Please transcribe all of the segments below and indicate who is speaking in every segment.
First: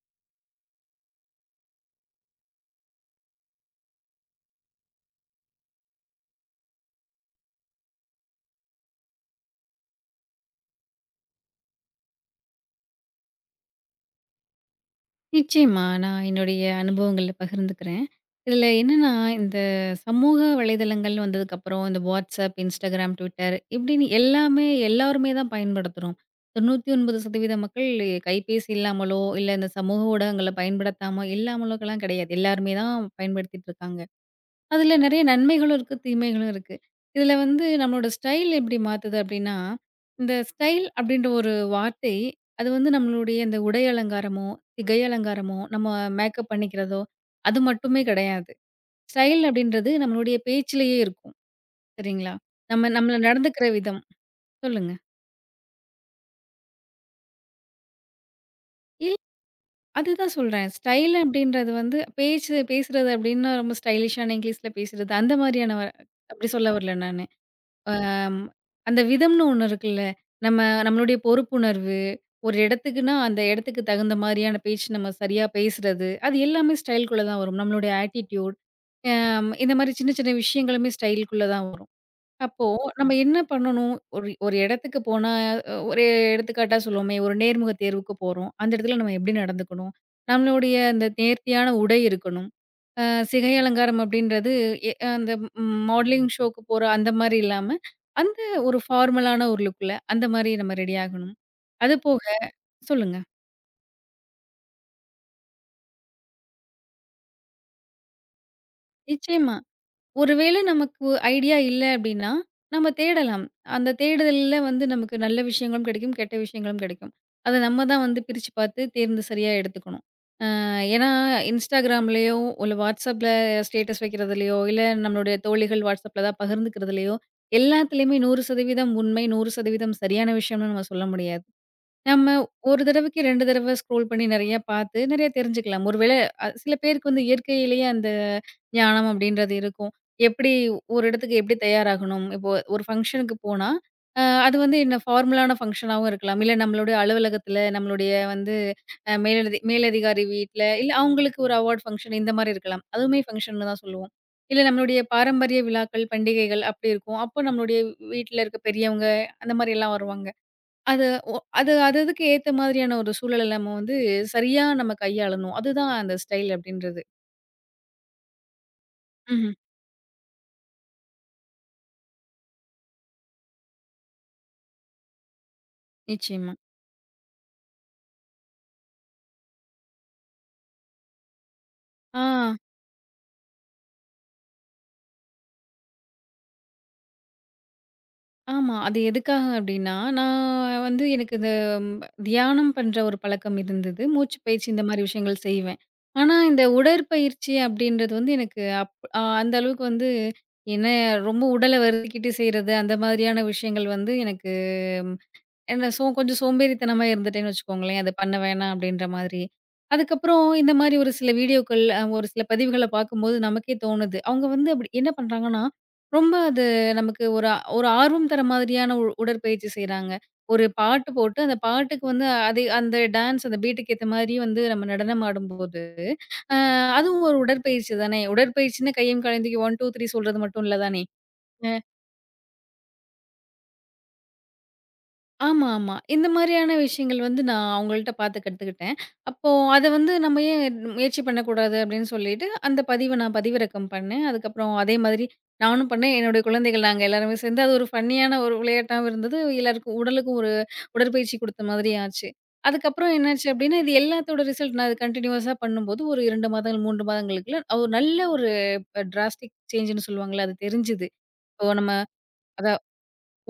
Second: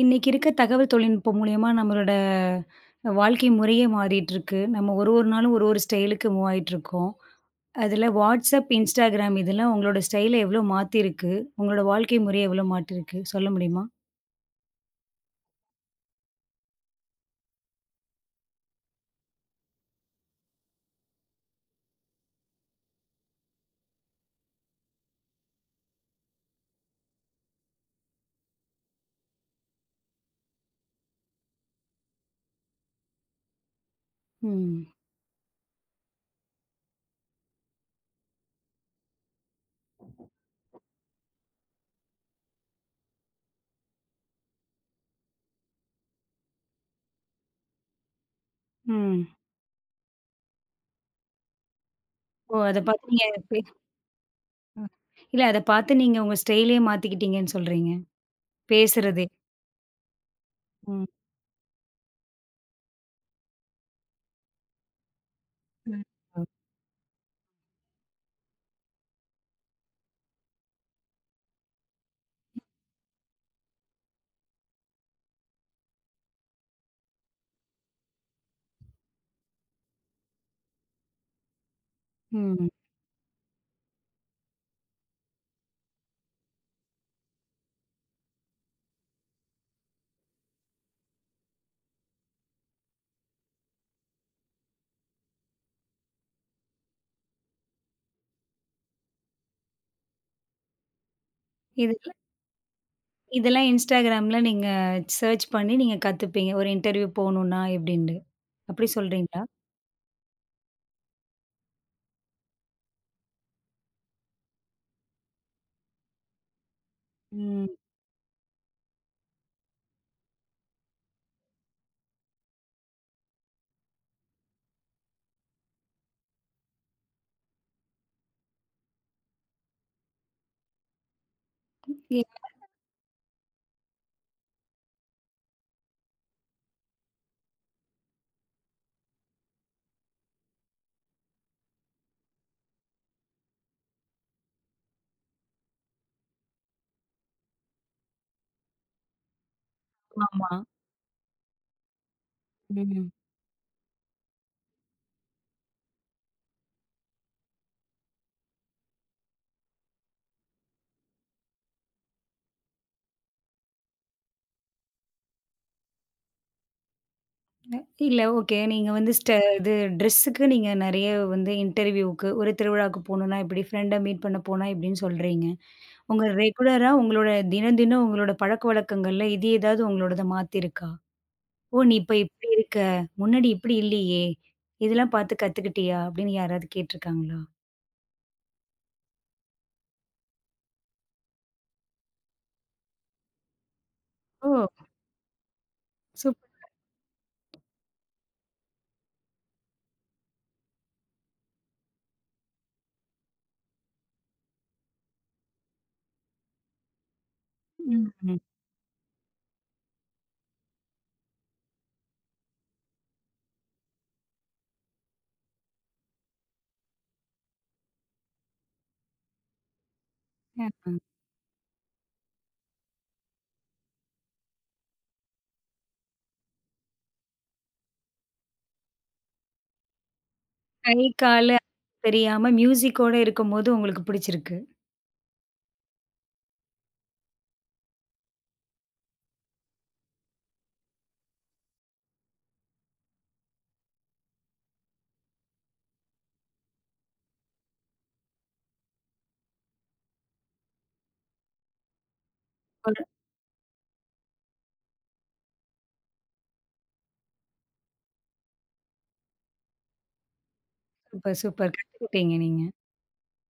Speaker 1: இன்னைக்கு இருக்க தகவல் தொழில்நுட்பம் மூலியமா நம்மளோட வாழ்க்கை முறையே மாறிட்டு இருக்கு. நம்ம ஒரு ஒரு நாளும் ஒரு ஒரு ஸ்டைலுக்கு மூவ் ஆயிட்டு இருக்கோம். அதில WhatsApp, Instagram இதெல்லாம் உங்களோட ஸ்டைல எவ்வளோ மாத்திருக்கு? உங்களோட வாழ்க்கை முறைய எவ்வளோ மாற்றிருக்கு? சொல்ல முடியுமா?
Speaker 2: நிச்சயமா. நான் என்னுடைய அனுபவங்கள பகிர்ந்துக்கிறேன். இதில என்னன்னா, இந்த சமூக வலைதளங்கள் வந்ததுக்கப்புறம், இந்த WhatsApp, Instagram, Twitter இப்படின்னு எல்லாமே எல்லாருமே தான் பயன்படுத்துறோம். 99% மக்கள் கைபேசி இல்லாமலோ, இல்ல இந்த சமூக ஊடகங்கள பயன்படுத்தாம இல்லாமலோக்கெல்லாம் கிடையாது. எல்லாருமே தான் பயன்படுத்திட்டு இருக்காங்க.
Speaker 1: ம்.
Speaker 2: அதில நெறைய நன்மைகளும் இருக்கு, தீமைகளும் இருக்கு. இதில வந்து நம்மளோட ஸ்டைல் எப்படி மாத்துது அப்படின்னா, இந்த ஸ்டைல் அப்படின்ற ஒரு வார்த்தை, அது வந்து நம்மளுடைய இந்த உடை அலங்காரமோ, திகை அலங்காரமோ, நம்ம மேக்கப் பண்ணிக்கிறதோ, அது மட்டுமே கிடையாது.
Speaker 1: ம்.
Speaker 2: ஸ்டைல் அப்படின்றது நம்மளுடைய பேச்சிலேயே இருக்கும். சரிங்களா?
Speaker 1: ஓ! அத
Speaker 2: நம்ம
Speaker 1: பார்த்து
Speaker 2: நம்மள
Speaker 1: நீங்க பே
Speaker 2: நடந்துக்கிற விதம்.
Speaker 1: அ
Speaker 2: சொல்லுங்க.
Speaker 1: இல்ல அத பார்த்து நீங்க உங்க ஸ்டைலே மாத்திக்கிட்டீங்கன்னு சொல்றீங்க.
Speaker 2: இல்
Speaker 1: பேசுறதே.
Speaker 2: அதுதான் சொல்றேன்.
Speaker 1: ம்.
Speaker 2: ஸ்டைல் அப்படின்றது வந்து பேச்சு பேசுறது அப்படின்னா ரொம்ப ஸ்டைலிஷான இங்கிலீஷ்ல பேசுறது, அந்த மாரியான
Speaker 1: ம்.
Speaker 2: அப்படி சொல்ல வரல நானு. அம் அந்த விதம்னு ஒண்ணு இருக்குல்ல. நம்ம நம்மளுடைய பொறுப்புணர்வு, ஒரு இடத்துக்குன்னா, அந்த இடத்துக்கு தகுந்த மாரியான பேச்சு நம்ம சரியா பேசுறது, அது எல்லாமே ஸ்டைல்குள்ள தான் வரும். நம்மளுடைய ஆட்டிட்யூட், இந்த மாரி சின்ன சின்ன விஷயங்களுமே ஸ்டைல்குள்ள தான் வரும். அப்போ
Speaker 1: ம்.
Speaker 2: நம்ம என்ன பண்ணணும்? ஒரு ஒரு இடத்துக்கு போனா, அ ஒரு எடுத்துக்காட்டா சொல்லுவோமே, ஒரு நேர்முக தேர்வுக்கு போறோம். அந்த இடத்துல நம்ம எப்படி நடந்துக்கணும்? நம்மளுடைய அந்த நேர்த்தியான உடை இருக்கணும். அ சிகை அலங்காரம் அப்படின்றது எ அந்த மாடலிங் ஷோக்கு போற அந்த மாரி இல்லாம, அந்த ஒரு ஃபார்மலான ஒரு லுக்ல அந்த மாரி நம்ம ரெடி ஆகணும். அது
Speaker 1: இதெல்லாம்
Speaker 2: போக சொல்லுங்க.
Speaker 1: இதெல்லாம் Instagramல நீங்க சர்ச் பண்ணி நீங்க கத்துப்பீங்க. ஒரு இன்டர்வியூ போணும்னா எப்படின்ட்டு. அப்படி சொல்றீங்களா?
Speaker 2: நிச்சயமா. ஒருவேள நமக்கு ஐடியா இல்ல அப்டின்னா, நம்ம தேடலாம். அந்த தேடுதல்ல வந்து நமக்கு நல்ல விஷயங்களும் கிடைக்கும், கெட்ட விஷயங்களும் கிடைக்கும். அத
Speaker 1: ம்.
Speaker 2: நம்ம தான் வந்து பிரிச்சு பார்த்து தேர்ந்து சரியா எடுத்துக்கணும். ஏன்னா Instagramலயோ, இல்ல WhatsAppல ஸ்டேட்டஸ் வைக்கிறதுலயோ, இல்ல நம்மளுடைய தோழிகள் WhatsAppல தான் பகிர்ந்துக்கிறதுலயோ, எல்லாத்துலயுமே 100% உண்மை, 100% சரியான விஷயம்னு நம்ம சொல்ல முடியாது.
Speaker 1: இ
Speaker 2: நம்ம ஒரு தடவைக்கு 2 தடவ ஸ்க்ரோல் பண்ணி நெறையா பார்த்து, நெறையா தெரிஞ்சுக்கலாம். ஒருவேள சில பேருக்கு வந்து இயற்கையிலேயே அந்த ஞானம் அப்படின்றது இருக்கும். எப்படி ஒரு இடத்துக்கு எப்படி தயாராகணும்? இப்போ ஒரு ஃபங்ஷனுக்கு போனா, அது வந்து என்ன ஃபார்மலான ஃபங்ஷனாவும் இருக்கலாம். இல்ல நம்மளுடைய அலுவலகத்தில, நம்மளுடைய வந்து அ மேலதி மேலதிகாரி
Speaker 1: ஆமா.
Speaker 2: வீட்ல, இல்ல அவங்களுக்கு ஒரு அவார்ட் ஃபங்ஷன் இந்த மாரி இருக்கலாம்.
Speaker 1: ம்.
Speaker 2: அதுவுமே ஃபங்ஷன்னு தான் சொல்லுவோம். இல்ல நம்மளுடைய பாரம்பரிய விழாக்கள், பண்டிகைகள் அப்படி இருக்கும். அப்போ நம்மளுடைய வீட்ல இருக்க பெரியவங்க, அந்த மாரியெல்லாம் வருவாங்க. அது ஒ அது அது அதுக்கு ஏத்த மாதிரியான ஒரு சூழல நம்ம வந்து சரியா நம்ம கையாளணும். அதுதான் அந்த ஸ்டைல் அப்படின்றது.
Speaker 1: அ இல்ல ஓகே. நீங்க வந்து ஸ்ட
Speaker 2: ம்ஹ்ம்.
Speaker 1: இது ட்ரெஸ்ஸுக்கு நீங்க நெறைய வந்து இன்டர்வியூக்கு, ஒரு திருவிழாவுக்கு போணும்னா இப்படி, ஃப்ரெண்ட மீட் பண்ண போனா இப்படின்னு சொல்றீங்க. உங்க
Speaker 2: நிச்சயமா.
Speaker 1: ரெகுலரா உங்களோட தினம் தினம் உங்களோட பழக்கவழக்கங்கள்ல இது ஏதாவது உங்களோடத மாத்திருக்கா? "ஓ! நீ இப்ப
Speaker 2: ஆ,
Speaker 1: இப்படி இருக்க. முன்னாடி இப்படி இல்லையே. இதெல்லாம் பார்த்து கத்துக்கிட்டியா?" அப்படின்னு யாராவது கேட்டுருக்காங்களா?
Speaker 2: ஆமா. அது எதுக்காக அப்படின்னா, நான் வந்து எனக்கு இந்த ம் தியானம் பண்ற ஒரு பழக்கம் இருந்தது. மூச்சு
Speaker 1: ஓ!
Speaker 2: பயிற்சி இந்த மாரி விஷயங்கள் செய்வேன். ஆனா, இந்த
Speaker 1: சூப்பர்.
Speaker 2: உடற்பயிற்சி அப்படின்றது வந்து எனக்கு அப் அ அந்த அளவுக்கு வந்து என்ன ரொம்ப உடல வருத்திக்கிட்டு செய்றது, அந்த மாதிரியான விஷயங்கள் வந்து எனக்கு சோ கொஞ்சம் சோம்பேறித்தனமா இருந்துட்டேன்னு வச்சுக்கோங்களேன்.
Speaker 1: ம்.
Speaker 2: அது பண்ண
Speaker 1: ம்.
Speaker 2: வேணாம் அப்படின்ற மாதிரி. அதுக்கப்புறம் இந்த மாரி ஒரு சில வீடியோக்கள், ஒரு சில பதிவுகள பார்க்கும்போது நமக்கே தோணுது. அவங்க வந்து அப்படி என்ன பண்றாங்கன்னா, ரொம்ப அது நமக்கு ஒரு ஆர்வம் தர மாதிரியான உடற்பயிற்சி செய்றாங்க. ஒரு
Speaker 1: அ.
Speaker 2: பாட்டு போட்டு அந்த பாட்டுக்கு வந்து அதே அந்த டான்ஸ் அந்த பீட்டுக்கு ஏத்த மாரி வந்து நம்ம நடனம் ஆடும்போது, அ அதுவும் ஒரு உடற்பயிற்சி தானே. உடற்பயிற்சின்னு கையும் கலந்தூக்கி 1, 2, 3 சொல்றது மட்டும் இல்ல
Speaker 1: கை,
Speaker 2: தானே.
Speaker 1: காலு தெரியாம மியூசிக்கோட இருக்கும்போது உங்களுக்கு பிடிச்சிருக்கு.
Speaker 2: ஆமா, ஆமா. இந்த மாரியான விஷயங்கள் வந்து நான் அவங்கள்ட்ட பார்த்து கத்துக்கிட்டேன். அப்போ அத வந்து நம்ம ஏன் முயற்சி பண்ணக்கூடாது அப்படின்னு சொல்லிட்டு, அந்த பதிவ நான் பதிவிறக்கம் பண்ணேன். அதுக்கப்புறம் அதே மாதிரி நானும் பண்ணேன். என்னுடைய குழந்தைகள் நாங்க எல்லாருமே சேர்ந்து அது ஒரு ஃபன்னியான ஒரு விளையாட்டாவும் இருந்தது. எல்லாருக்கும் உடலுக்கும் ஒரு உடற்பயிற்சி குடுத்த மாதிரி ஆச்சு. அதுக்கப்புறம் என்னாச்சு அப்படின்னா, இது எல்லாத்தோட ரிசல்ட் நான் அது கன்டினியூவஸா பண்ணும்போது ஒரு 2 மாதங்கள், 3 மாதங்களுக்குள்ள ஒரு நல்ல ஒரு டிராஸ்டிக் சேஞ்சுன்னு சொல்லுவாங்கல்ல, அது தெரிஞ்சுது.
Speaker 1: சூப்பர்,
Speaker 2: இப்போ
Speaker 1: சூப்பர்.
Speaker 2: நம்ம
Speaker 1: கத்துக்கிட்டீங்க நீங்க.
Speaker 2: அத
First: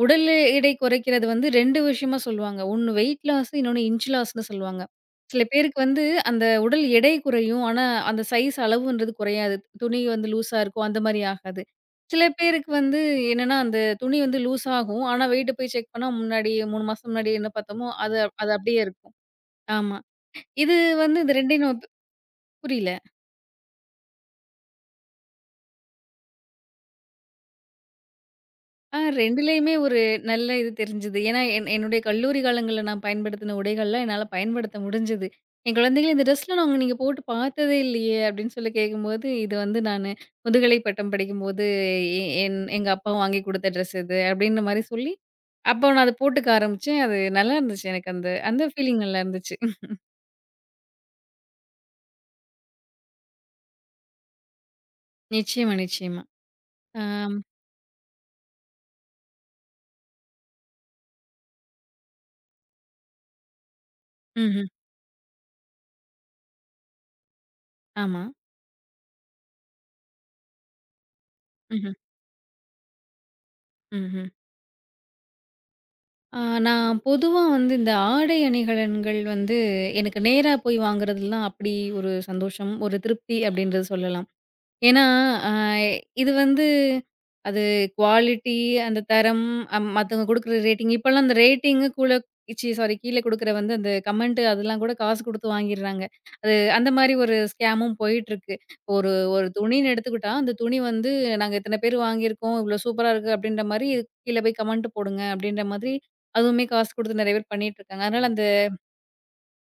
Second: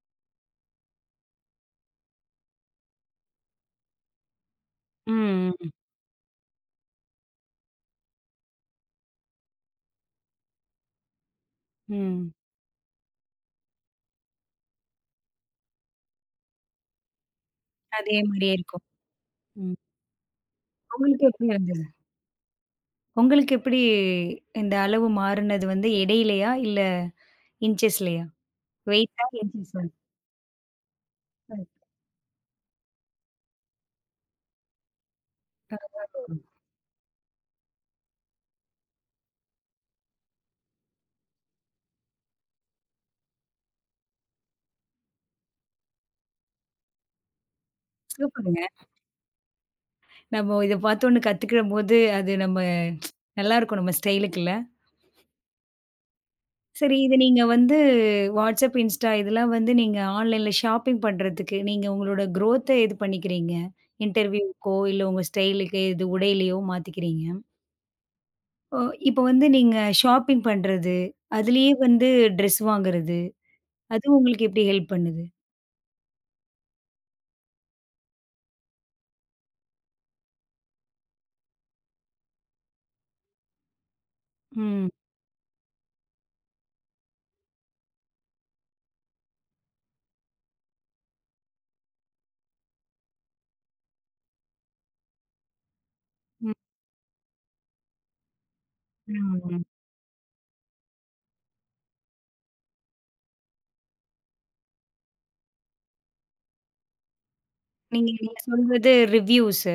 Speaker 2: உடல் எடை குறைக்கிறது வந்து 2 விஷயமா சொல்லுவாங்க. ஒண்ணு வெயிட் லாஸ், இன்னொன்னு இன்ச் லாஸ்ன்னு சொல்லுவாங்க. சில
Speaker 1: ம்,
Speaker 2: பேருக்கு வந்து அந்த உடல் எடை குறையும். ஆனா, அந்த சைஸ் அளவுன்றது குறையாது. துணி வந்து லூஸா இருக்கும். அந்த மாரி ஆகாது.
Speaker 1: ம்,
Speaker 2: சில
Speaker 1: ம்.
Speaker 2: பேருக்கு வந்து என்னன்னா, அந்த துணி வந்து லூஸ் ஆகும். ஆனா, வெயிட்ட போய் செக் பண்ணா முன்னாடி 3 மாசம் முன்னாடி என்ன பாத்தோமோ,
Speaker 1: அதே
Speaker 2: அது அது
Speaker 1: மாரியே
Speaker 2: அப்படியே
Speaker 1: இருக்கும்.
Speaker 2: இருக்கும்.
Speaker 1: ம்.
Speaker 2: ஆமா. இது வந்து
Speaker 1: உங்களுக்கு
Speaker 2: இந்த
Speaker 1: எப்படி
Speaker 2: 2யும்
Speaker 1: இருந்தது?
Speaker 2: புரியல.
Speaker 1: உங்களுக்கு எப்படி இந்த அளவு மாறுனது வந்து இடையிலயா? இல்ல இன்ச்சஸ்லயா?
Speaker 2: ஆ
Speaker 1: வெயிட்டா?
Speaker 2: 2லயுமே
Speaker 1: இன்ச்சஸா?
Speaker 2: ஒரு நல்ல இது தெரிஞ்சது. ஏன்னா, என்னுடைய கல்லூரி காலங்கள்ல நான் பயன்படுத்தின உடைகள்லாம் என்னால பயன்படுத்த முடிஞ்சது. என் குழந்தைகள் "இந்த
Speaker 1: சூப்பர்.
Speaker 2: ட்ரெஸ்லாம் நாங்க நீங்க போட்டு பார்த்ததே இல்லையே!" அப்படின்னு சொல்லி கேட்கும்போது, இது வந்து நானு முதுகலை பட்டம் படிக்கும்போது எ என் எங்க அப்பா வாங்கி குடுத்த ட்ரெஸ் இது அப்படின்ற மாரி சொல்லி, அப்போ நான் அத போட்டுக்க ஆரம்பிச்சேன். அது நல்லா இருந்துச்சு எனக்கு அந்த
Speaker 1: சூப்பருங்க.
Speaker 2: அந்த ஃபீலிங் நல்லா இருந்துச்சு.
Speaker 1: நம்ம இத பார்த்தோன்னு கத்துக்கிடம்போது, அது நம்ம நல்லாருக்கும் நம்ம ஸ்டைலுக்குல்ல.
Speaker 2: நிச்சயமா, நிச்சயமா.
Speaker 1: சரி இது
Speaker 2: ஆம்.
Speaker 1: நீங்க வந்து WhatsApp, Insta இதெல்லாம் வந்து நீங்க ஆன்லைன்ல ஷாப்பிங் பண்றதுக்கு, நீங்க உங்களோட குரோத்த இது பண்ணிக்கிறீங்க.
Speaker 2: ம்ஹ்ம்.
Speaker 1: இன்டர்வியூக்கோ, இல்ல உங்க ஸ்டைலுக்கு இது உடையிலயோ மாத்திக்கிறீங்க.
Speaker 2: ஆமா.
Speaker 1: ஓ! இப்ப வந்து நீங்க ஷாப்பிங் பண்றது, அதுலயே
Speaker 2: ம்ஹ்ம்.
Speaker 1: வந்து ட்ரெஸ் வாங்குறது, அது
Speaker 2: ம்ஹ்ம்.
Speaker 1: உங்களுக்கு எப்படி ஹெல்ப் பண்ணுது?
Speaker 2: ஆ, நான் பொதுவா வந்து இந்த ஆடை அணிகலன்கள் வந்து எனக்கு நேரா போய் வாங்குறதுலாம் அப்படி ஒரு சந்தோஷம், ஒரு திருப்தி அப்படின்றது சொல்லலாம்.
Speaker 1: ம்.
Speaker 2: ஏன்னா, அ இது வந்து அது குவாலிட்டி, அந்த தரம், மத்தவங்க குடுக்குற ரேட்டிங் இப்பலாம் அந்த ரேட்டிங்கு கூட ச்சீ சாரி கீழ குடுக்குற வந்து அந்த கமெண்ட் அதெல்லாம் கூட காசு குடுத்து வாங்கிர்றாங்க.
Speaker 1: ம்.
Speaker 2: அது அந்த மாரி ஒரு ஸ்கேமும் போயிட்டுருக்கு. ஒரு ஒரு
Speaker 1: ம்.
Speaker 2: துணின்னு எடுத்துக்கிட்டா, அந்த துணி வந்து நாங்க இத்தன பேர் வாங்கியிருக்கோம், இவ்ளோ சூப்பரா இருக்கு அப்டின்ற மாரி கீழ போய் கமெண்ட் போடுங்க அப்டின்ற மாதிரி அதுவுமே காசு குடுத்து நெறைய பேர் பண்ணிட்டுருக்காங்க.
Speaker 1: நீங்க
Speaker 2: அதனால
Speaker 1: நீங்க
Speaker 2: அந்த
Speaker 1: சொல்றது ரிவ்யூஸு.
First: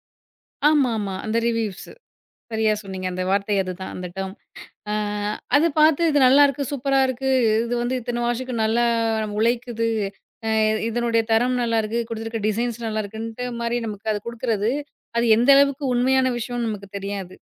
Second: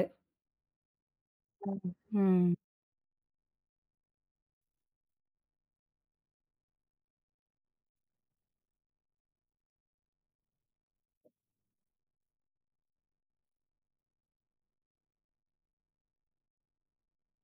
Speaker 2: ஆமாமா. அந்த
Speaker 1: ம்.
Speaker 2: ரிவ்யூவ்ஸு.
Speaker 1: ம்.
Speaker 2: சரியா சொன்னீங்க. அந்த வார்த்தை அதுதான் அந்த டேர்ம். அ அது பார்த்து இது நல்லாருக்கு, சூப்பரா இருக்கு. இது வந்து இத்தன வாஷுக்கு நல்லா நம்ம உழைக்குது. அ இதனுடைய தரம் நல்லாருக்கு. குடுத்துருக்க டிசைன்ஸ் நல்லாருக்குன்ட்டு மாரி நமக்கு அது குடுக்குறது, அது எந்த அளவுக்கு உண்மையான விஷயம்னு நமக்கு தெரியாது.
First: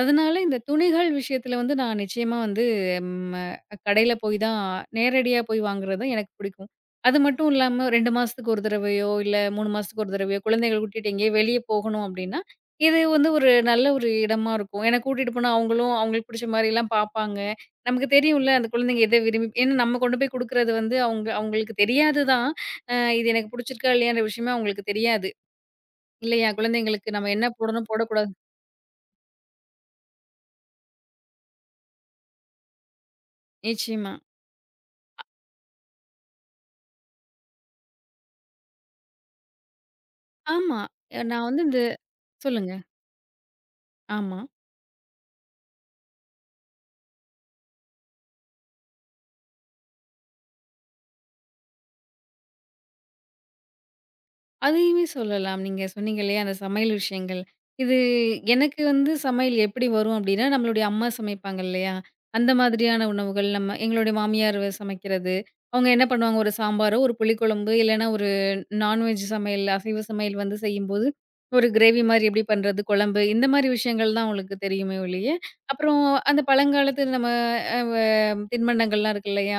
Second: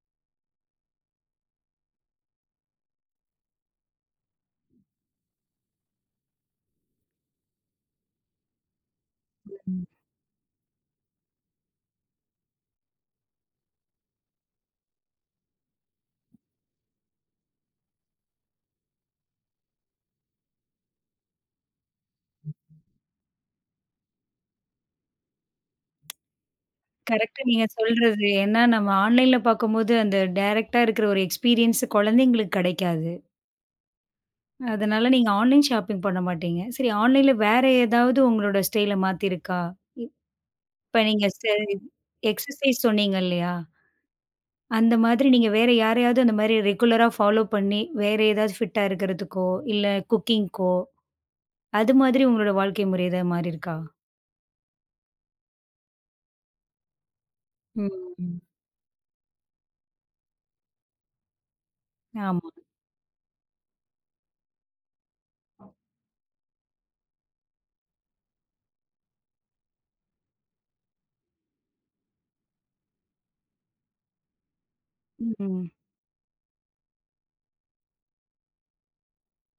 Speaker 2: அதனால இந்த துணிகள் விஷயத்துல வந்து நான் நிச்சயமா வந்து ம், அ கடையில போய் தான் நேரடியா போய் வாங்குறது தான் எனக்கு பிடிக்கும். அது மட்டும் இல்லாம 2 மாசத்துக்கு ஒரு தடவையோ, இல்ல 3
Speaker 1: ம்.
Speaker 2: மாசத்துக்கு ஒரு தடவையோ குழந்தைகள கூட்டிட்டு எங்கேயோ வெளிய போகணும் அப்படின்னா, இது வந்து ஒரு நல்ல ஒரு இடமா இருக்கும். ஏன்னா கூட்டிட்டு போனா அவங்களும் அவங்களுக்கு பிடிச்ச மாரிலாம் பார்ப்பாங்க. நமக்கு தெரியும்ல அந்த குழந்தைங்க எத விரும்பி ஏன்னா நம்ம கொண்டு போய் குடுக்குறது வந்து அவங்க அவங்களுக்கு தெரியாது தான். இது எனக்கு பிடிச்சிருக்கா இல்லையான்ற விஷயமே அவங்களுக்கு தெரியாது. இல்லையா? குழந்தைங்களுக்கு நம்ம
Speaker 1: கரெக்ட்டு
Speaker 2: என்ன
Speaker 1: நீங்க
Speaker 2: போடணும்
Speaker 1: சொல்றது.
Speaker 2: போடக்கூடாது
Speaker 1: ஏன்னா நம்ம ஆன்லைன்ல பார்க்கும்போது அந்த டைரக்ட்டா இருக்கிற ஒரு எக்ஸ்பீரியன்ஸ் குழந்தைங்களுக்கு கிடைக்காது.
Speaker 2: நிச்சயமா.
Speaker 1: அதனால நீங்க ஆன்லைன் ஷாப்பிங் பண்ண மாட்டீங்க. சரி ஆன்லைன்ல வேற ஏதாவது உங்களோட ஸ்டைல மாத்திருக்கா?
Speaker 2: ஆமா.
Speaker 1: இப்ப நீங்க
Speaker 2: நான்
Speaker 1: செ
Speaker 2: வந்து இந்த சொல்லுங்க.
Speaker 1: எக்ஸர்சைஸ் சொன்னீங்க இல்லையா?
Speaker 2: ஆமா.
Speaker 1: அந்த மாதிரி நீங்க வேற யாரையாவது அந்த மாரி ரெகுலரா ஃபாலோ பண்ணி, வேற ஏதாவது ஃபிட்டா இருக்கிறதுக்கோ, இல்ல குக்கிங்க்கோ, அது மாதிரி உங்களோட வாழ்க்கை முறை ஏதாவது மாறியிருக்கா?
Speaker 2: அதையுமே சொல்லலாம். நீங்க சொன்னீங்க இல்லையா, அந்த சமையல் விஷயங்கள். இது
Speaker 1: ம்.
Speaker 2: எனக்கு வந்து சமையல் எப்படி வரும் அப்படின்னா, நம்மளுடைய அம்மா சமைப்பாங்க இல்லையா,
Speaker 1: ஆமா.
Speaker 2: அந்த மாதிரியான உணவுகள் நம்ம எங்களுடைய மாமியார் வ- சமைக்கிறது. அவங்க என்ன பண்ணுவாங்க, ஒரு சாம்பாரோ, ஒரு புளிக்குழம்பு இல்லைன்னா ஒரு நான்வெஜ் சமையல், அசைவ சமையல் வந்து செய்யும்போது, ஒரு கிரேவி மாரி எப்படி பண்றது, குழம்பு இந்த மாரி விஷயங்கள் தான் அவங்களுக்கு தெரியுமே ஒழிய,
Speaker 1: ம்.
Speaker 2: அப்புறம் அந்த பழங்காலத்து நம்ம அ வ தின்பண்டங்கள்லாம் இருக்கு இல்லையா,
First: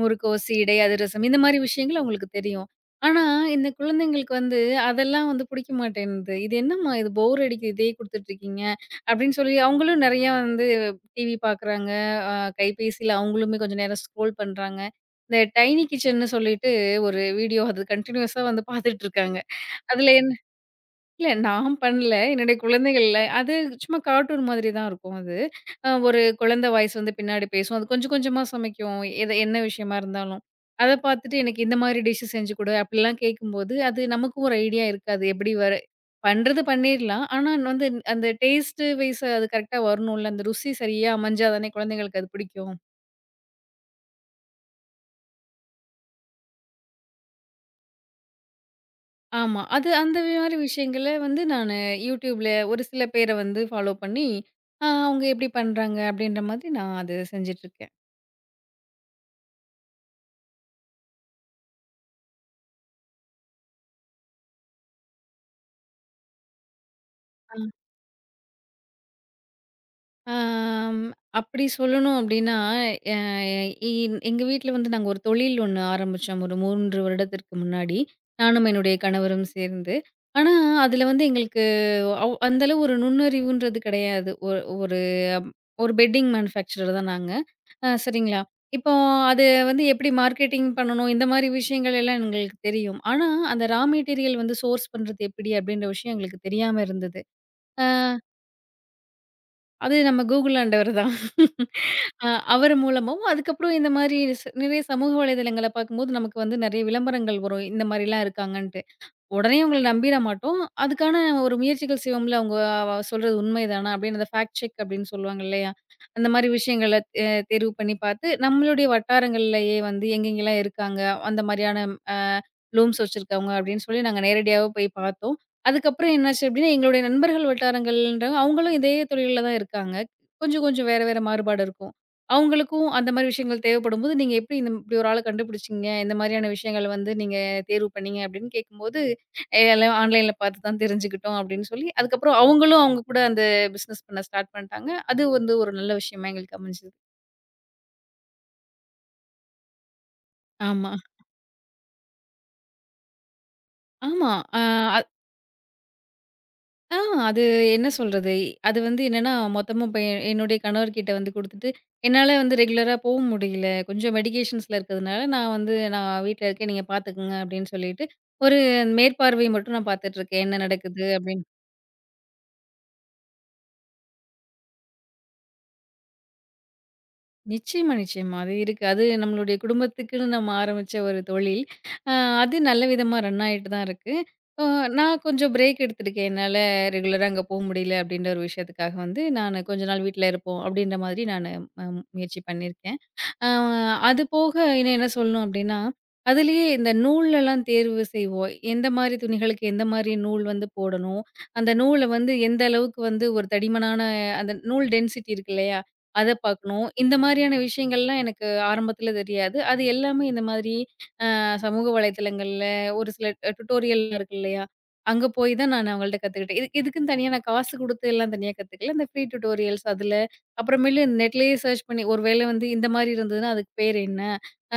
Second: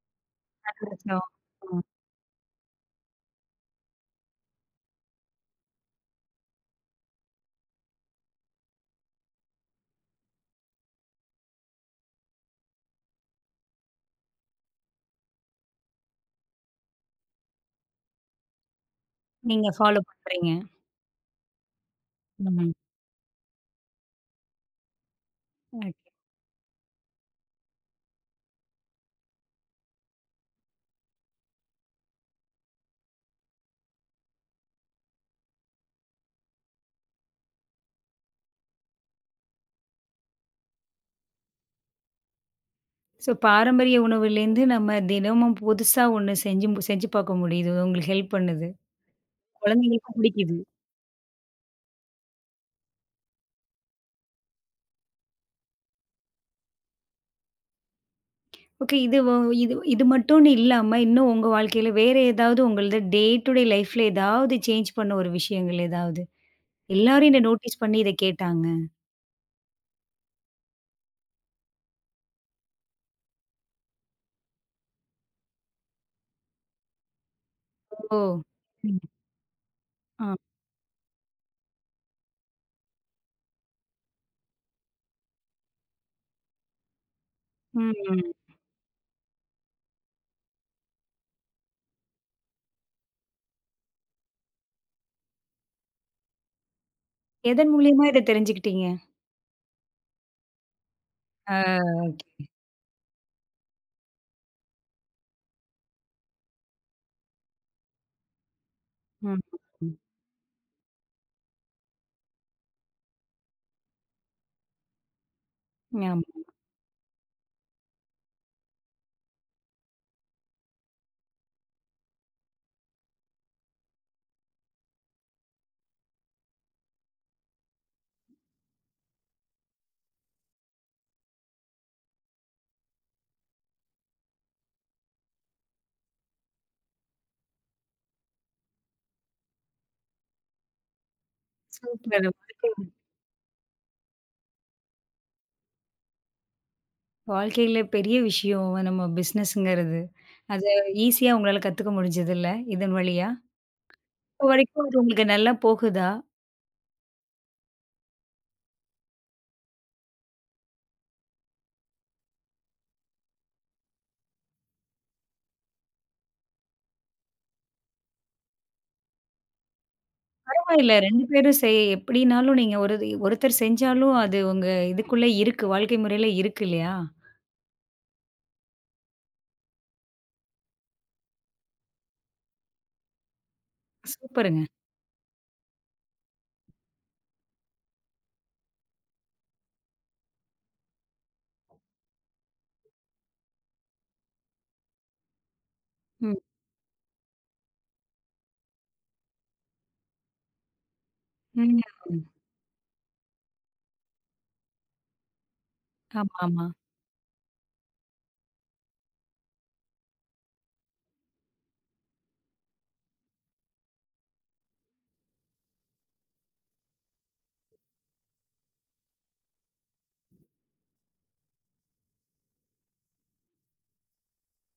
Speaker 2: முறுக்கோ, சீடை,
Speaker 1: அதுதான்.
Speaker 2: அதிரசம் இந்த மாரி
Speaker 1: ம்.
Speaker 2: விஷயங்கள் அவங்களுக்கு தெரியும். ஆனா, இந்த குழந்தைங்களுக்கு வந்து அதெல்லாம் வந்து பிடிக்க மாட்டேன்து. "இது என்னம்மா இது போர் அடிக்குது இதையே குடுத்துட்டுருக்கீங்க." அப்படின்னு சொல்லி அவங்களும் நெறையா வந்து டிவி பார்க்குறாங்க. கைபேசியில அவங்களுமே கொஞ்சம் நேரம் ஸ்க்ரோல் பண்றாங்க. இந்த டைனி கிச்சன்னு சொல்லிட்டு ஒரு வீடியோ அது கன்டினியூஸா வந்து பார்த்துட்டுருக்காங்க.
Speaker 1: நீங்க ஃபாலோ
Speaker 2: அதுல
Speaker 1: பண்றீங்க.
Speaker 2: இல்ல நான் பண்ணல. என்னுடைய
Speaker 1: ம்.
Speaker 2: குழந்தைகள்ல அது சும்மா கார்ட்டூன் மாதிரி தான் இருக்கும் அது.
Speaker 1: ஓகே.
Speaker 2: ஒரு குழந்தை வாய்ஸ் வந்து பின்னாடி பேசும். அது கொஞ்சம் கொஞ்சமா சமைக்கும். எது என்ன விஷயமா இருந்தாலும். அத பார்த்துட்டு எனக்கு இந்த மாதிரி டிஷ் செஞ்சு கொடு அப்படிலாம் கேட்கும்போது, அது நமக்கும் ஒரு ஐடியா இருக்காது. எப்படி வர பண்றது பண்ணிரலாம். ஆனா வந்து அந்த டேஸ்ட் வைஸ் அது கரெக்ட்டா வரணும்ல. அந்த ருசி சரியா அமைஞ்சா தானே குழந்தைங்களுக்கு அது பிடிக்கும்.
Speaker 1: ஸோ பாரம்பரிய உணவுலேருந்து நம்ம தினமும் புதுசா ஒண்ணு செஞ்சு பார்க்க முடியுது. உங்களுக்கு ஹெல்ப் பண்ணுது.
Speaker 2: ஆமா. அது
Speaker 1: குழந்தைகளுக்கும்
Speaker 2: அந்த மாரி
Speaker 1: பிடிக்குது.
Speaker 2: விஷயங்கள வந்து நானு YouTubeல ஒரு சில பேர வந்து ஃபாலோ பண்ணி, அவங்க எப்படி பண்றாங்க அப்படின்ற மாதிரி நான் அது செஞ்சுட்டுருக்கேன்.
Speaker 1: ஓகே. இது இது மட்டும்னு இல்லாம, இன்னும் உங்க வாழ்க்கையில வேற ஏதாவது உங்களது டே டு டே லைஃப்ல ஏதாவது சேஞ்ச் பண்ண ஒரு விஷயங்கள் ஏதாவது? எல்லாரும் இத
Speaker 2: ஆ.
Speaker 1: நோட்டீஸ் பண்ணி இத கேட்டாங்க.
Speaker 2: ஆம் அப்படி சொல்லணும் அப்படின்னா, அ இன் எங்க வீட்ல வந்து நாங்க ஒரு தொழில் ஒண்ணு ஆரம்பிச்சோம். ஒரு 3 வருடத்திற்கு முன்னாடி.
Speaker 1: ஓ!
Speaker 2: நானும் என்னுடைய
Speaker 1: ம்.
Speaker 2: கணவரும் சேர்ந்து.
Speaker 1: ஆ.
Speaker 2: ஆனா, அதுல வந்து எங்களுக்கு அந்த அளவு ஒரு நுண்ணறிவுன்றது கிடையாது. ஒரு அம், ஒரு பெட்டிங் மேனுஃபேக்சரர் தான் நாங்க. ஆ
Speaker 1: ம்.
Speaker 2: சரிங்களா. இப்போ அது வந்து எப்படி மார்க்கெட்டிங் பண்ணணும், இந்த மாரி விஷயங்கள் எல்லாம் எங்களுக்கு தெரியும். ஆனா, அந்த ரா மெட்டீரியல் வந்து சோர்ஸ் பண்றது எப்படி அப்படின்ற விஷயம் எங்களுக்கு தெரியாம இருந்தது.
Speaker 1: எதன்
Speaker 2: ஆ
Speaker 1: மூலியமா இத தெரிஞ்சுக்கிட்டீங்க?
Speaker 2: அது நம்ம கூகுள் ஆண்டவர் தான்.
Speaker 1: ஆ
Speaker 2: அ
Speaker 1: ஓகே.
Speaker 2: அவர் மூலமும், அதுக்கப்புறம் இந்த மாரி நிறைய சமூக வலைதளங்கள பார்க்கும்போது நமக்கு வந்து நெறைய விளம்பரங்கள் வரும். இந்த மாரிலாம் இருக்காங்கன்ட்டு.
Speaker 1: ம்.
Speaker 2: உடனே அவங்கள
Speaker 1: ம்.
Speaker 2: நம்பிட மாட்டோம். அதுக்கான ஒரு முயற்சிகள் செய்வோம்ல. அவங்க சொல்றது உண்மைதானா அப்படின்னு அந்த ஃபேக்ட் செக் அப்படின்னு சொல்லுவாங்க இல்லையா?
Speaker 1: ஆமா.
Speaker 2: அந்த மாரி விஷயங்கள தேர்வு பண்ணி பார்த்து, நம்மளுடைய வட்டாரங்கள்லயே வந்து எங்கெங்கலாம் இருக்காங்க, அந்த மாரியான அ ரூம்ஸ் வச்சிருக்காங்க அப்படின்னு சொல்லி நாங்க நேரடியாவே போய் பார்த்தோம். அதுக்கப்புறம் என்னாச்சு அப்படின்னா, எங்களுடைய நண்பர்கள் வட்டாரங்கள்ன்றவங்க அவங்களும் இதே தொழில்ல தான் இருக்காங்க. கொஞ்சம் கொஞ்சம் வேற வேற மாறுபாடு இருக்கும். அவங்களுக்கும் அந்த மாரி விஷயங்கள் தேவைப்படும்போது, "நீங்க எப்படி இந்த இப்படி ஒரு ஆள கண்டுபிடிச்சீங்க? இந்த மாரியான விஷயங்கள் வந்து நீங்க தேர்வு பண்ணீங்க?" அப்படின்னு கேட்கும்போது எல்லாம் ஆன்லைன்ல பார்த்து தான் தெரிஞ்சுக்கிட்டோம் அப்படின்னு சொல்லி,
Speaker 1: சூப்பர்.
Speaker 2: அதுக்கப்புறம் அவங்களும் அவங்க கூட அந்த பிசினஸ் பண்ண ஸ்டார்ட் பண்ணிட்டாங்க. அது வந்து ஒரு நல்ல விஷயமா எங்களுக்கு அமைஞ்சது.
Speaker 1: வாழ்க்கையில பெரிய விஷயம் நம்ம பிசினஸ்ங்கிறது. அத
Speaker 2: ஆமா.
Speaker 1: ஈஸியா உங்களால கத்துக்க முடிஞ்சதுல்ல, இதன் வழியா?
Speaker 2: ஆமா.
Speaker 1: இப்போ வரைக்கும்
Speaker 2: அ
Speaker 1: அது
Speaker 2: அத்
Speaker 1: உங்களுக்கு நல்லா போகுதா?
Speaker 2: ஆ அது என்ன சொல்றது? அது வந்து என்னன்னா, மொத்தமும் இப்ப என்னுடைய கணவர்கிட்ட வந்து குடுத்துட்டு, என்னால வந்து ரெகுலரா போ முடியல. கொஞ்சம் மெடிக்கேஷன்ஸ்ல இருக்கிறதுனால, நான் வீட்ல இருக்கேன். நீங்க பார்த்துக்கங்க அப்படின்னு சொல்லிட்டு, ஒரு மேற்பார்வை மட்டும் நான் பார்த்துட்டு இருக்கேன். என்ன
Speaker 1: பரவாயில்ல
Speaker 2: நடக்குது?
Speaker 1: 2
Speaker 2: அப்படின்னு.
Speaker 1: பேரும் செய் எப்படினாலும் நீங்க ஒரு ஒருத்தர் செஞ்சாலும் அது உங்க இதுக்குள்ள இருக்கு. வாழ்க்கை முறையில இருக்கு இல்லையா?
Speaker 2: நிச்சயமா, நிச்சயமா. அது இருக்கு. அது நம்மளுடைய குடும்பத்துக்குன்னு நம்ம ஆரம்பிச்ச ஒரு தொழில். அ அது நல்ல விதமா ரன் ஆயிட்டு தான் இருக்கு.
Speaker 1: சூப்பருங்க.
Speaker 2: அ நான் கொஞ்சம் பிரேக் எடுத்திருக்கேன். என்னால ரெகுலரா அங்க போ முடியல அப்படின்ற ஒரு விஷயத்துக்காக வந்து, நானு கொஞ்ச நாள் வீட்ல இருப்போம் அப்படின்ற மாதிரி நானு அ முயற்சி பண்ணியிருக்கேன். அ அது போக இன்னும் என்ன சொல்லணும் அப்டின்னா,
Speaker 1: ம்.
Speaker 2: அதிலேயே இந்த நூல்லலாம் தேர்வு செய்வோம். எந்த மாரி துணிகளுக்கு எந்த மாரி நூல் வந்து போடணும். அந்த
Speaker 1: ம்.
Speaker 2: நூல வந்து எந்த அளவுக்கு வந்து ஒரு தடிமனான அந்த நூல் டென்சிட்டி இருக்கு இல்லையா? அத
Speaker 1: ஆமாமா.
Speaker 2: பார்க்கணும். இந்த மாரியான விஷயங்கள்லாம் எனக்கு ஆரம்பத்துல தெரியாது. அது எல்லாமே இந்த மாதிரி சமூக வலைதளங்கள்ல ஒரு சில டுட்டோரியல் இருக்கு இல்லையா? அங்க போய் தான் நான் அவங்கள்ட்ட கத்துக்கிட்டேன். இது இதுக்குன்னு தனியா நான் காசு குடுத்து எல்லாம் தனியா கத்துக்கல. இந்த ஃப்ரீ டுட்டோரியல்ஸ் அதுல அப்புறமேலு நெட்லயே சர்ச் பண்ணி ஒரு வேளை வந்து இந்த மாரி இருந்ததுன்னா, அதுக்கு பேர் என்ன?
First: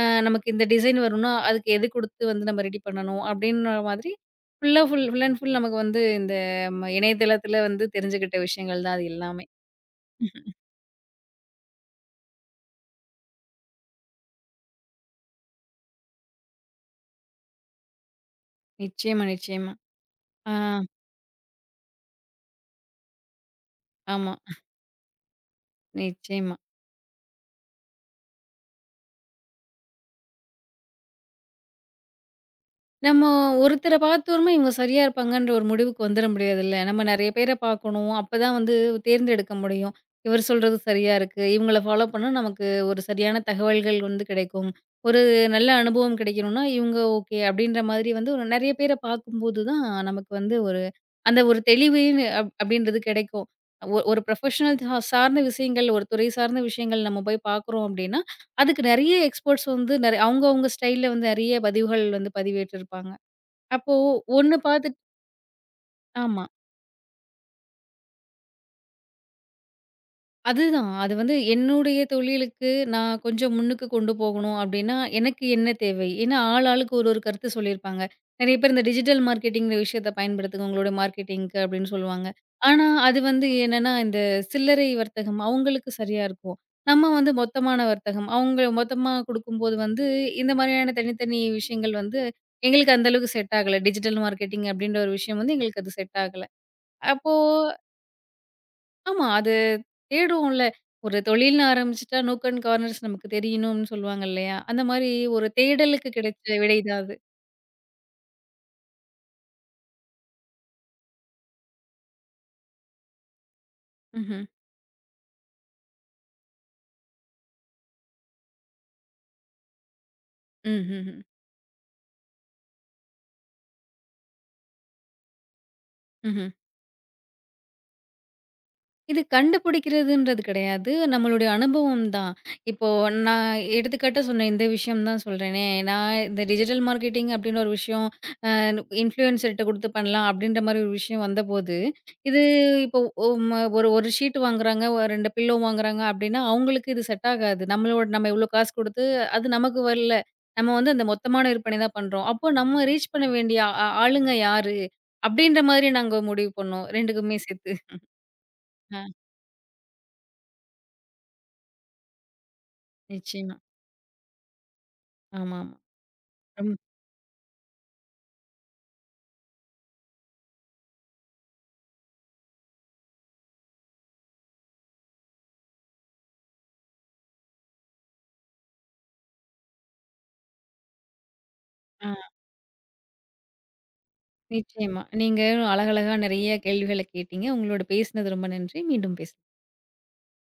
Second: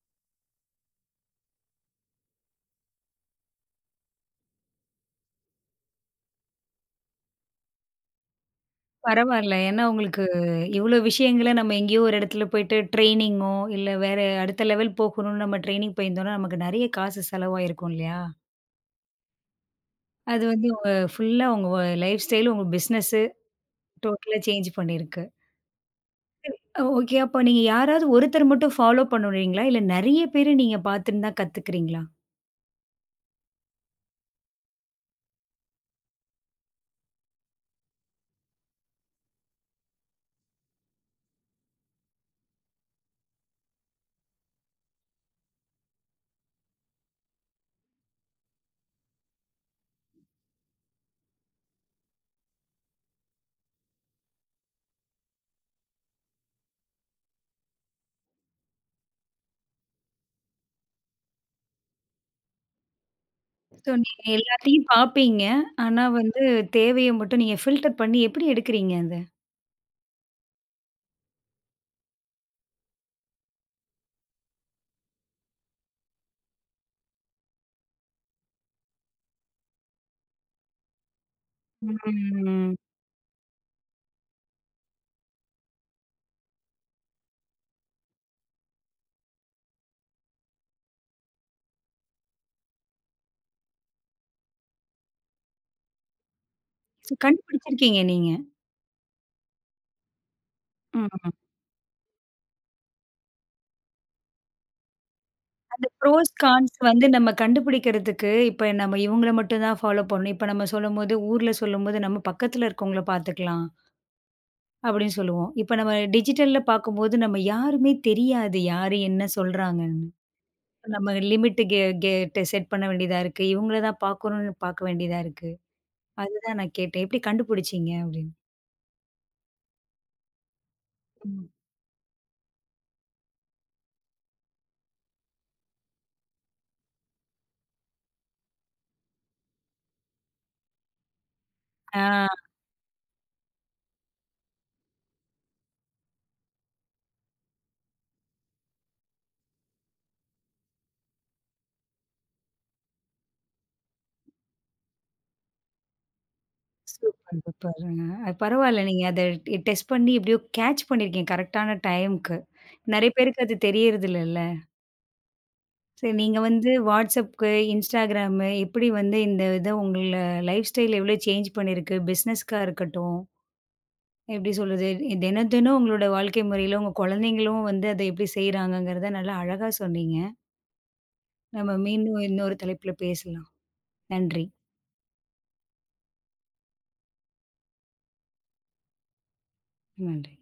Speaker 2: அ நமக்கு இந்த டிசைன் வரும்னா, அதுக்கு எது குடுத்து வந்து நம்ம ரெடி பண்ணணும்? அப்படின்ற மாதிரி ஃபுல்லா ஃபுல் ஃபுல் அண்ட் ஃபுல் நமக்கு வந்து இந்த இணையதளத்துல வந்து தெரிஞ்சுக்கிட்ட விஷயங்கள் தான் அது எல்லாமே.
Speaker 1: பரவால்ல. ஏன்னா உங்களுக்கு இவ்ளோ விஷயங்கள நம்ம எங்கேயோ ஒரு இடத்துல போயிட்டு ட்ரெய்னிங்கோ, இல்ல வேற அடுத்த லெவல் போகணும்னு நம்ம ட்ரெய்னிங் போயிருந்தோம்னா, நமக்கு நெறைய காசு செலவாயிருக்கும் இல்லையா?
Speaker 2: நிச்சயமா, நிச்சயமா.
Speaker 1: அது
Speaker 2: ஆ
Speaker 1: வந்து உங்க ஃபுல்லா உங்க லைஃப் ஸ்டைல், உங்க பிசினஸ்
Speaker 2: ஆமா.
Speaker 1: டோட்டலா சேஞ்ச் பண்ணியிருக்கு.
Speaker 2: நிச்சயமா.
Speaker 1: ஓகே. அப்ப நீங்க யாராவது ஒருத்தர் மட்டும் ஃபாலோ பண்ணுவீங்களா? இல்ல நெறைய பேர நீங்க பார்த்துன்னு தான் கத்துக்கிறீங்களா?
Speaker 2: நம்ம ஒருத்தர பார்த்தோனமே இவங்க சரியா இருப்பாங்கன்ற ஒரு முடிவுக்கு வந்துர முடியாதுல்ல. நம்ம நெறைய பேர பார்க்கணும். அப்பதான் வந்து தேர்ந்தெடுக்க முடியும். இவர் சொல்றது சரியா இருக்கு. இவங்கள ஃபாலோ பண்ணா நமக்கு ஒரு சரியான தகவல்கள் வந்து கிடைக்கும். ஒரு நல்ல அனுபவம் கிடைக்கணும்னா, இவங்க ஓகே. அப்படின்ற மாதிரி வந்து ஒரு நெறைய பேர பார்க்கும்போது தான் நமக்கு வந்து ஒரு அந்த ஒரு தெளிவுன்னு அப்படின்றது கிடைக்கும். ஒரு ப்ரொஃபஷனல் சார்ந்த விஷயங்கள், ஒரு துறை சார்ந்த விஷயங்கள் நம்ம போய் பார்க்குறோம் அப்படின்னா அதுக்கு நெறைய எக்ஸ்பர்ட்ஸ் வந்து அவுங்கவுங்க ஸ்டைல்ல வந்து நெறைய பதிவுகள் வந்து பதிவேற்றிருப்பாங்க.
Speaker 1: ஸோ
Speaker 2: அப்போ
Speaker 1: நீங்க
Speaker 2: ஒண்ணு
Speaker 1: எல்லாத்தையும்
Speaker 2: பார்த்துட்
Speaker 1: பார்ப்பீங்க. ஆனா வந்து
Speaker 2: ஆமா.
Speaker 1: தேவைய மட்டும் நீங்க ஃபில்டர் பண்ணி எப்படி எடுக்கிறீங்க அத?
Speaker 2: அதுதான். அது வந்து என்னுடைய தொழிலுக்கு நான் கொஞ்சம் முன்னுக்கு கொண்டு போகணும் அப்டின்னா, எனக்கு என்ன தேவை? ஏன்னா ஆள் ஆளுக்கு ஒரு ஒரு கருத்து சொல்லியிருப்பாங்க. நெறைய பேர் இந்த டிஜிட்டல் மார்க்கெட்டிங்கிற விஷயத்த பயன்படுத்துங்க உங்களுடைய மார்க்கெட்டிங்க்கு அப்டின்னு சொல்லுவாங்க.
Speaker 1: ம்.
Speaker 2: ஆனா, அது வந்து என்னன்னா இந்த சில்லறை வர்த்தகம் அவங்களுக்கு சரியா இருக்கும். நம்ம வந்து மொத்தமான வர்த்தகம். அவங்க மொத்தமா குடுக்கும்போது வந்து இந்த மாதிரியான தனித்தனி விஷயங்கள் வந்து எங்களுக்கு அந்த அளவுக்கு செட் ஆகல. டிஜிட்டல் மார்க்கெட்டிங் அப்டின்ற ஒரு விஷயம் வந்து எங்களுக்கு அது செட் ஆகல.
Speaker 1: ஸோ
Speaker 2: அப்போ
Speaker 1: கண்டுபிடிச்சிருக்கீங்க நீங்க.
Speaker 2: ஆமா. அது தேடுவோம்ல. ஒரு
Speaker 1: ம்.
Speaker 2: தொழில்னு ஆரம்பிச்சுட்டா, நோக் அண்ட் கார்னர்ஸ் நமக்கு தெரியணும்னு சொல்லுவாங்க இல்லையா? அந்த மாரி ஒரு
Speaker 1: இந்த
Speaker 2: தேடலுக்கு
Speaker 1: ப்ரோஸ்,
Speaker 2: கிடைச்ச
Speaker 1: கான்ஸ்
Speaker 2: விடை தான்
Speaker 1: வந்து
Speaker 2: அது.
Speaker 1: நம்ம கண்டுபிடிக்கிறதுக்கு, இப்ப நம்ம இவங்கள மட்டும் தான் ஃபாலோ பண்ணணும். இப்ப நம்ம சொல்லும்போது, ஊர்ல சொல்லும்போது, நம்ம பக்கத்துல இருக்கவங்கள பார்த்துக்கலாம்
Speaker 2: ம்ஹ்ம்.
Speaker 1: அப்படின்னு சொல்லுவோம். இப்ப நம்ம டிஜிட்டல்ல பார்க்கும்போது, நம்ம யாருமே தெரியாது, யாரு என்ன சொல்றாங்கன்னு. நம்ம
Speaker 2: ம்ஹ்ஹ்ம்.
Speaker 1: லிமிட் கெட் செட் பண்ண வேண்டியதா இருக்கு. இவங்கள தான் பார்க்கணும்னு பார்க்க வேண்டியதா இருக்கு.
Speaker 2: ம்ஹ்ம்.
Speaker 1: அதுதான் நான் கேட்டேன். எப்படி கண்டுபிடிச்சீங்க அப்படின்னு?
Speaker 2: இது கண்டுபிடிக்கிறதுன்றது கிடையாது.
Speaker 1: ம்.
Speaker 2: நம்மளுடைய அனுபவம் தான். இப்போ நான் எடுத்துக்காட்டா சொன்ன இந்த விஷயம் தான் சொல்றேனே. நான் இந்த டிஜிட்டல் மார்க்கெட்டிங் அப்டின்னு ஒரு விஷயம் இன்ஃப்ளூயன்சர்ட்ட குடுத்து பண்ணலாம் அப்படின்ற மாரி ஒரு விஷயம் வந்தபோது,
Speaker 1: ஆ
Speaker 2: இது இப்போ ஒம் ஒரு ஒரு ஷீட் வாங்குறாங்க, ஒரு 2 பில்லோ வாங்குறாங்க அப்படின்னா, அவங்களுக்கு இது செட் ஆகாது. நம்ம இவ்ளோ காசு குடுத்து அது நமக்கு வரல. நம்ம வந்து அந்த மொத்தமான விற்பனை தான் பண்றோம். அப்போ நம்ம ரீச் பண்ண வேண்டிய ஆ ஆ- ஆளுங்க யாரு? அப்படின்ற மாரி நாங்க முடிவு பண்ணோம். 2க்குமே
Speaker 1: சூப்பர்,
Speaker 2: சேர்த்து.
Speaker 1: சூப்பருங்க. அது பரவால்ல. நீங்க
Speaker 2: ஆ
Speaker 1: அத டெஸ்ட் பண்ணி எப்படியோ கேட்ச் பண்ணியிருக்கீங்க கரெக்ட்டான டைம்க்கு. நெறைய பேருக்கு அது
Speaker 2: நிச்சயமா.
Speaker 1: தெரியறதில்லல்ல.
Speaker 2: ஆமாமா.
Speaker 1: சரி. நீங்க வந்து
Speaker 2: ரொம்
Speaker 1: வாட்ஸ்அப்க்கு, Instagram எப்படி வந்து இந்த இத உங்கள லைஃப் ஸ்டைல் எவ்வளோ சேஞ்ச் பண்ணியிருக்கு? பிசினஸ்க்கா இருக்கட்டும், எப்படி சொல்றது? தினம், தினம் உங்களோட வாழ்க்கை முறையில உங்க குழந்தைங்களும் வந்து அத எப்படி செய்றாங்கங்கிறத நல்லா அழகா சொன்னீங்க. நம்ம மீண்டும்
Speaker 2: ஆ
Speaker 1: இன்னொரு தலைப்புல பேசலாம். நன்றி.
Speaker 2: நிச்சயமா. நீங்க அழகழகா நெறைய கேள்விகள கேட்டீங்க. உங்களோட பேசினது ரொம்ப நன்றி. மீண்டும் பேசலாம்.
Speaker 1: நன்றி.